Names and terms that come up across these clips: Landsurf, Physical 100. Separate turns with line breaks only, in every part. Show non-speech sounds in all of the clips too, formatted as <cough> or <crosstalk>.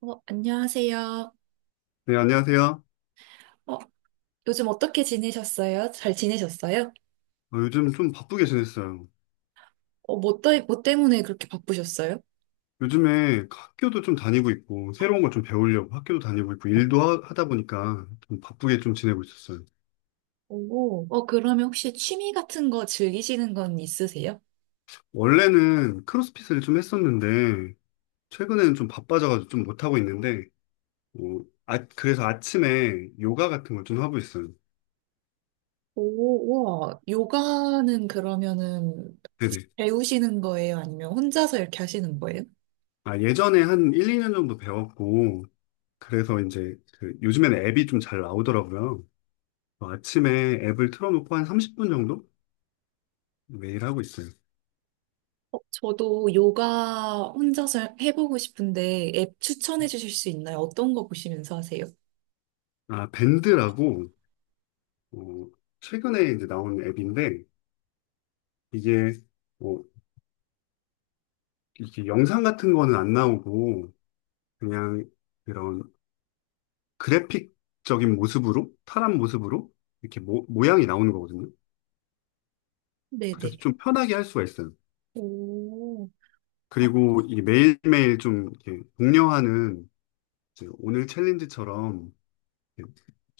안녕하세요.
네, 안녕하세요.
어, 요즘 어떻게 지내셨어요? 잘 지내셨어요?
요즘 좀 바쁘게 지냈어요.
뭐 때문에 그렇게 바쁘셨어요?
요즘에 학교도 좀 다니고 있고, 새로운 걸 좀 배우려고 학교도 다니고 있고, 일도 하, 다 보니까 좀 바쁘게 좀 지내고 있었어요.
오, 그러면 혹시 취미 같은 거 즐기시는 건 있으세요?
원래는 크로스핏을 좀 했었는데, 최근에는 좀 바빠져가지고 좀 못하고 있는데, 어, 아, 그래서 아침에 요가 같은 걸 좀 하고 있어요.
오, 우와. 요가는 그러면은
네네.
배우시는 거예요? 아니면 혼자서 이렇게 하시는 거예요?
아, 예전에 한 1, 2년 정도 배웠고, 그래서 이제 그 요즘에는 앱이 좀 잘 나오더라고요. 아침에 앱을 틀어놓고 한 30분 정도 매일 하고 있어요.
저도 요가 혼자서 해보고 싶은데 앱 추천해 주실 수 있나요? 어떤 거 보시면서 하세요?
아, 밴드라고, 어, 최근에 이제 나온 앱인데, 이게, 뭐, 이렇게 영상 같은 거는 안 나오고, 그냥 그런 그래픽적인 모습으로, 탈한 모습으로, 이렇게 모양이 나오는 거거든요. 그래서
네네.
좀 편하게 할 수가 있어요.
오. 아,
그리고 이게 매일매일 좀 이렇게 독려하는, 이제 오늘 챌린지처럼, 이렇게,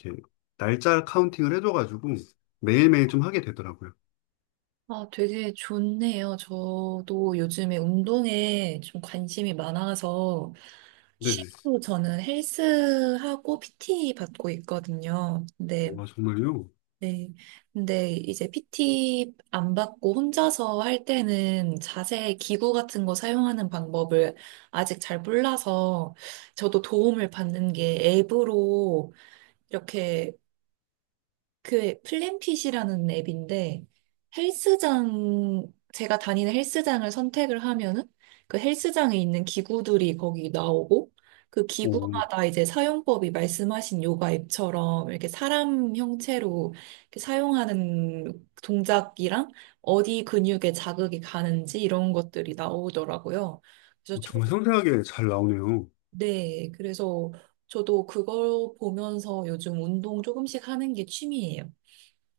이렇게 날짜 카운팅을 해줘가지고, 매일매일 좀 하게 되더라고요.
아, 되게 좋네요. 저도 요즘에 운동에 좀 관심이 많아서
네네.
취미로 저는 헬스하고 PT 받고 있거든요. 근데,
와, 정말요?
네. 근데 이제 PT 안 받고 혼자서 할 때는 자세 기구 같은 거 사용하는 방법을 아직 잘 몰라서 저도 도움을 받는 게 앱으로 이렇게 그 플랜핏이라는 앱인데 헬스장 제가 다니는 헬스장을 선택을 하면은 그 헬스장에 있는 기구들이 거기 나오고 그
오.
기구마다 이제 사용법이 말씀하신 요가 앱처럼 이렇게 사람 형체로 이렇게 사용하는 동작이랑 어디 근육에 자극이 가는지 이런 것들이 나오더라고요. 그래서 저,
정말 섬세하게 잘 나오네요.
네, 그래서 저도 그걸 보면서 요즘 운동 조금씩 하는 게 취미예요.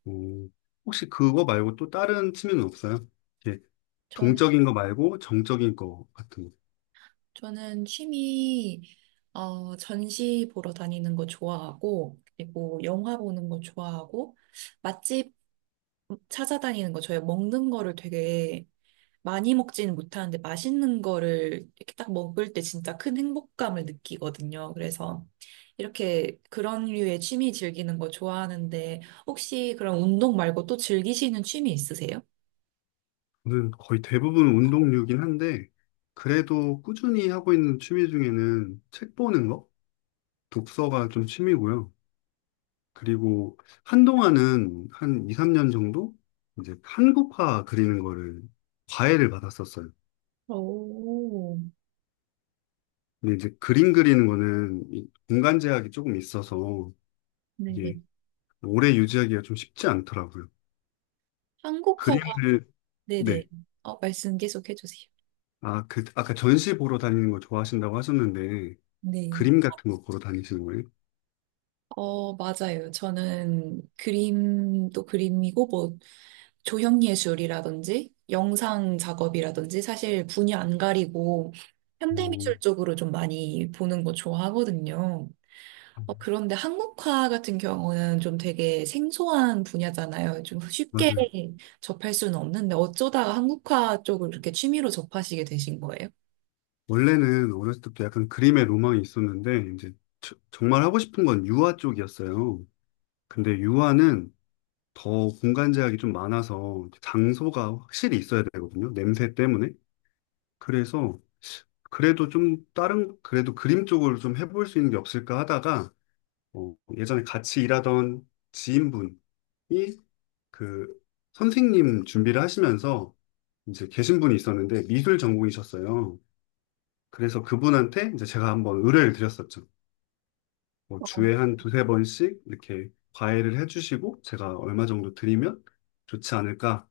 어, 혹시 그거 말고 또 다른 취미는 없어요? 이렇게
저는
동적인 거 말고 정적인 거 같은 거.
저는 전시 보러 다니는 거 좋아하고, 그리고 영화 보는 거 좋아하고, 맛집 찾아다니는 거, 저희 먹는 거를 되게 많이 먹지는 못하는데, 맛있는 거를 이렇게 딱 먹을 때 진짜 큰 행복감을 느끼거든요. 그래서 이렇게 그런 류의 취미 즐기는 거 좋아하는데, 혹시 그런 운동 말고 또 즐기시는 취미 있으세요?
저는 거의 대부분 운동류긴 한데, 그래도 꾸준히 하고 있는 취미 중에는 책 보는 거? 독서가 좀 취미고요. 그리고 한동안은 한 2, 3년 정도 이제 한국화 그리는 거를 과외를 받았었어요.
오,
근데 이제 그림 그리는 거는 이 공간 제약이 조금 있어서
네네.
이게 오래 유지하기가 좀 쉽지 않더라고요.
한국화가,
그림을, 네.
네네. 말씀 계속 해주세요.
아, 아까 전시 보러 다니는 거 좋아하신다고 하셨는데,
네.
그림 같은 거 보러 다니시는 거예요?
맞아요. 저는 그림도 그림이고, 뭐, 조형예술이라든지, 영상 작업이라든지, 사실 분야 안 가리고,
어,
현대미술 쪽으로 좀 많이 보는 거 좋아하거든요. 그런데 한국화 같은 경우는 좀 되게 생소한 분야잖아요. 좀 쉽게
맞아요.
접할 수는 없는데, 어쩌다가 한국화 쪽을 이렇게 취미로 접하시게 되신 거예요?
원래는 어렸을 때부터 약간 그림의 로망이 있었는데, 이제 정말 하고 싶은 건 유화 쪽이었어요. 근데 유화는 더 공간 제약이 좀 많아서 장소가 확실히 있어야 되거든요. 냄새 때문에. 그래서 그래도 좀 다른, 그래도 그림 쪽으로 좀 해볼 수 있는 게 없을까 하다가 예전에 같이 일하던 지인분이 그 선생님 준비를 하시면서 이제 계신 분이 있었는데 미술 전공이셨어요. 그래서 그분한테 이제 제가 한번 의뢰를 드렸었죠. 뭐 주에 한 두세 번씩 이렇게 과외를 해주시고 제가 얼마 정도 드리면 좋지 않을까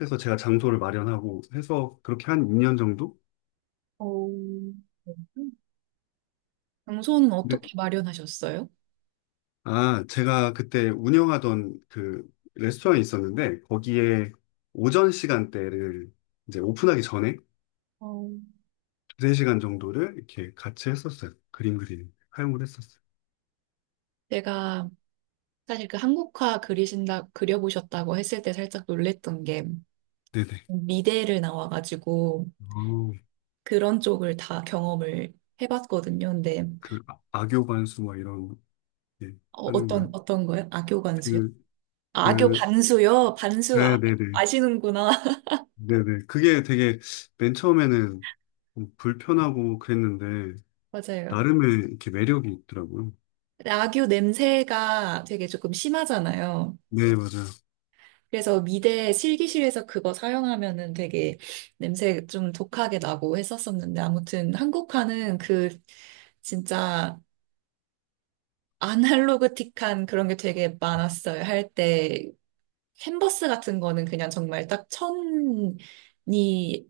해서 제가 장소를 마련하고 해서 그렇게 한 2년 정도?
어, 장소는 어떻게 마련하셨어요?
아, 제가 그때 운영하던 그 레스토랑이 있었는데, 거기에 오전 시간대를 이제 오픈하기 전에
어,
두세 시간 정도를 이렇게 같이 했었어요. 그림 그리는, 활용을 했었어요.
제가 사실 그 한국화 그리신다, 그려보셨다고 했을 때 살짝 놀랬던 게
네네.
미대를 나와가지고
어,
그런 쪽을 다 경험을 해봤거든요. 근데
그 악교 반수 막 이런, 거, 예, 하는 거요.
어떤 거요? 악교 관수요?
그,
아, 악교
그,
반수요?
네네네.
아시는구나.
네네. 그게 되게 맨 처음에는 좀 불편하고 그랬는데,
<laughs> 맞아요.
나름의 이렇게 매력이 있더라고요.
근데 악교 냄새가 되게 조금 심하잖아요.
네, 맞아요.
그래서 미대 실기실에서 그거 사용하면은 되게 냄새 좀 독하게 나고 했었었는데 아무튼 한국화는 그 진짜 아날로그틱한 그런 게 되게 많았어요. 할 때 캔버스 같은 거는 그냥 정말 딱 천이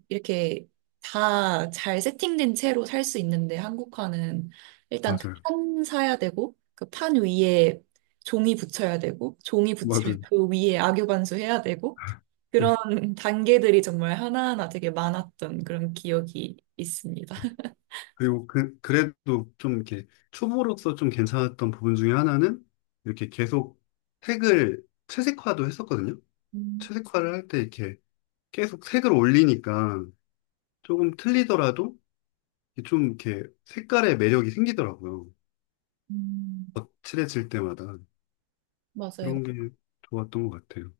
이렇게 다 잘 세팅된 채로 살 수 있는데 한국화는 일단 그
맞아요.
판 사야 되고 그 판 위에 종이 붙여야 되고 종이 붙이면
맞아요.
그 위에 악유반수 해야 되고
<laughs>
그런 <laughs> 단계들이 정말 하나하나 되게 많았던 그런 기억이 있습니다.
그리고 그래도 좀 이렇게 초보로서 좀 괜찮았던 부분 중에 하나는 이렇게 계속 색을 채색화도 했었거든요.
음.
채색화를 할 때 이렇게 계속 색을 올리니까 조금 틀리더라도 좀 이렇게 색깔의 매력이 생기더라고요.
음.
거칠해질 때마다.
맞아요.
그런 게 좋았던 것 같아요.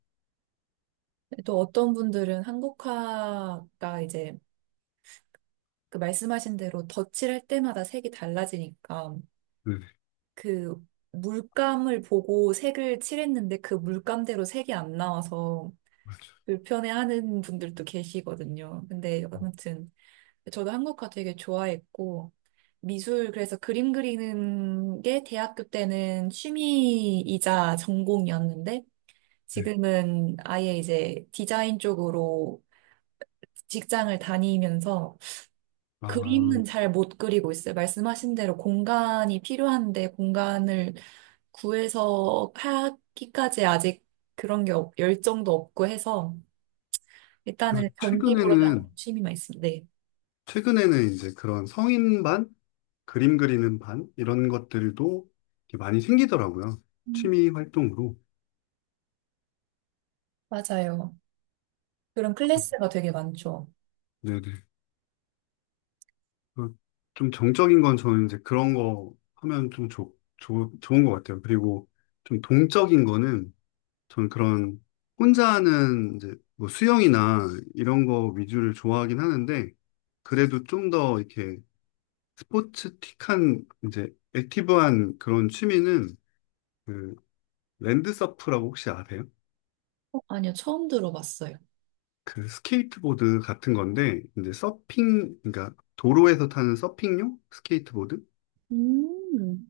또 어떤 분들은 한국화가 이제 그 말씀하신 대로 덧칠할 때마다 색이 달라지니까
네,
그 물감을 보고 색을 칠했는데 그 물감대로 색이 안 나와서
맞아요.
불편해하는 분들도 계시거든요. 근데 아무튼 저도 한국화 되게 좋아했고 미술 그래서 그림 그리는 게 대학교 때는 취미이자 전공이었는데
네.
지금은 아예 이제 디자인 쪽으로 직장을 다니면서
아,
그림은 잘 못 그리고 있어요. 말씀하신 대로 공간이 필요한데 공간을 구해서 하기까지 아직 열정도 없고 해서
그래서
일단은 전시 보러 다니는
최근에는,
취미만 있습니다. 네.
최근에는 이제 그런 성인반? 그림 그리는 반 이런 것들도 이렇게 많이 생기더라고요.
음.
취미 활동으로.
맞아요. 그런
그래서-
클래스가 되게 많죠.
네네. 그좀 정적인 건 저는 이제 그런 거 하면 좀 좋은 것 같아요. 그리고 좀 동적인 거는 저는 그런 혼자 하는 이제 뭐 수영이나 이런 거 위주를 좋아하긴 하는데 그래도 좀 더 이렇게 스포츠틱한 이제 액티브한 그런 취미는 그 랜드서프라고 혹시 아세요?
아니요, 처음 들어봤어요.
그 스케이트보드 같은 건데 이제 서핑 그러니까 도로에서 타는 서핑용 스케이트보드
음.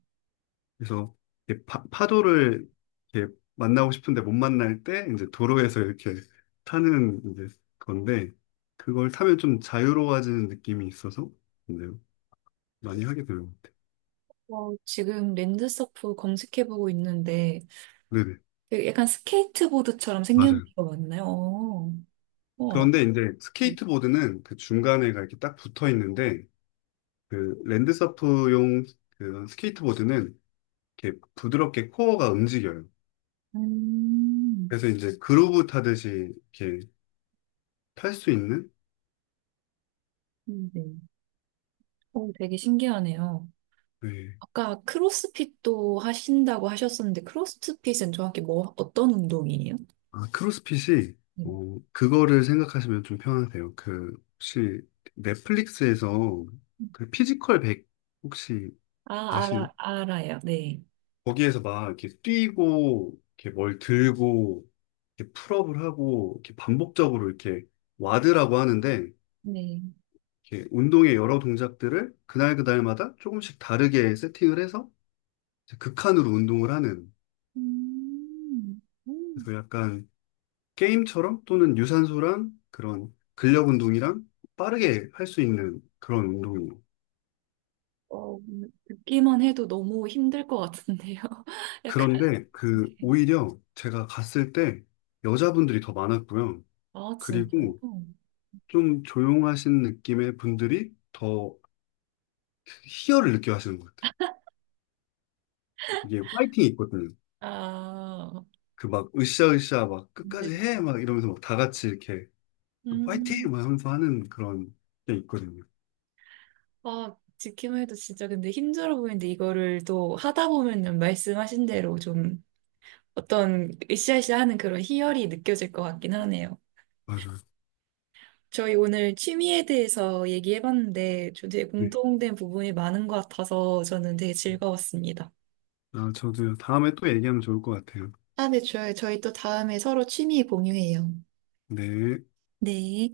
그래서 이렇게 파도를 이렇게 만나고 싶은데 못 만날 때 이제 도로에서 이렇게 타는 이제 건데 그걸 타면 좀 자유로워지는 느낌이 있어서 이제 많이 하게 되는 것 같아요.
와, 지금 랜드서프 검색해보고 있는데
네네
되게 약간 스케이트보드처럼 생긴
맞아요.
거 맞나요? 우와.
그런데 이제
네.
스케이트보드는 그 중간에가 이렇게 딱 붙어 있는데 그 랜드서프용 그 스케이트보드는 이렇게 부드럽게 코어가 움직여요.
음.
그래서 이제 그루브 타듯이 이렇게 탈 수 있는?
네. 오, 되게 신기하네요.
네.
아까 크로스핏도 하신다고 하셨었는데, 크로스핏은 정확히 뭐, 어떤 운동이에요?
아, 크로스핏이,
네.
그거를 생각하시면 좀 편하세요. 그, 혹시 넷플릭스에서 그 피지컬 100 혹시
아,
아시나?
알아요. 네.
거기에서 막 이렇게 뛰고, 이렇게 뭘 들고, 이렇게 풀업을 하고, 이렇게 반복적으로 이렇게 와드라고 하는데,
네.
이렇게 운동의 여러 동작들을 그날 그날마다 조금씩 다르게 세팅을 해서 이제 극한으로 운동을 하는,
음. 음.
그래서 약간 게임처럼 또는 유산소랑 그런 근력 운동이랑 빠르게 할 수 있는 그런 운동이에요.
어, 듣기만 해도 너무 힘들 것 같은데요. <laughs> 약간,
그런데 그 오히려 제가 갔을 때 여자분들이 더 많았고요.
아, 진짜요?
그리고 좀 조용하신 느낌의 분들이 더 희열을 느껴 하시는 것 같아요. 이게 파이팅이 있거든요.
아,
그 막 으쌰으쌰 막 끝까지
네네.
해 막 이러면서 막 다 같이 이렇게 파이팅
음,
막 하면서 하는 그런 게 있거든요.
듣기만 해도 진짜 근데 힘들어 보이는데 이거를 또 하다 보면은 말씀하신 대로 좀 어떤 으쌰으쌰하는 그런 희열이 느껴질 것 같긴 하네요.
맞아요.
저희 오늘 취미에 대해서 얘기해봤는데 저 되게
네.
공통된 부분이 많은 것 같아서 저는 되게 즐거웠습니다.
아, 저도 다음에 또 얘기하면 좋을 것 같아요.
아, 네, 좋아요. 저희 또 다음에 서로 취미 공유해요.
네.
네.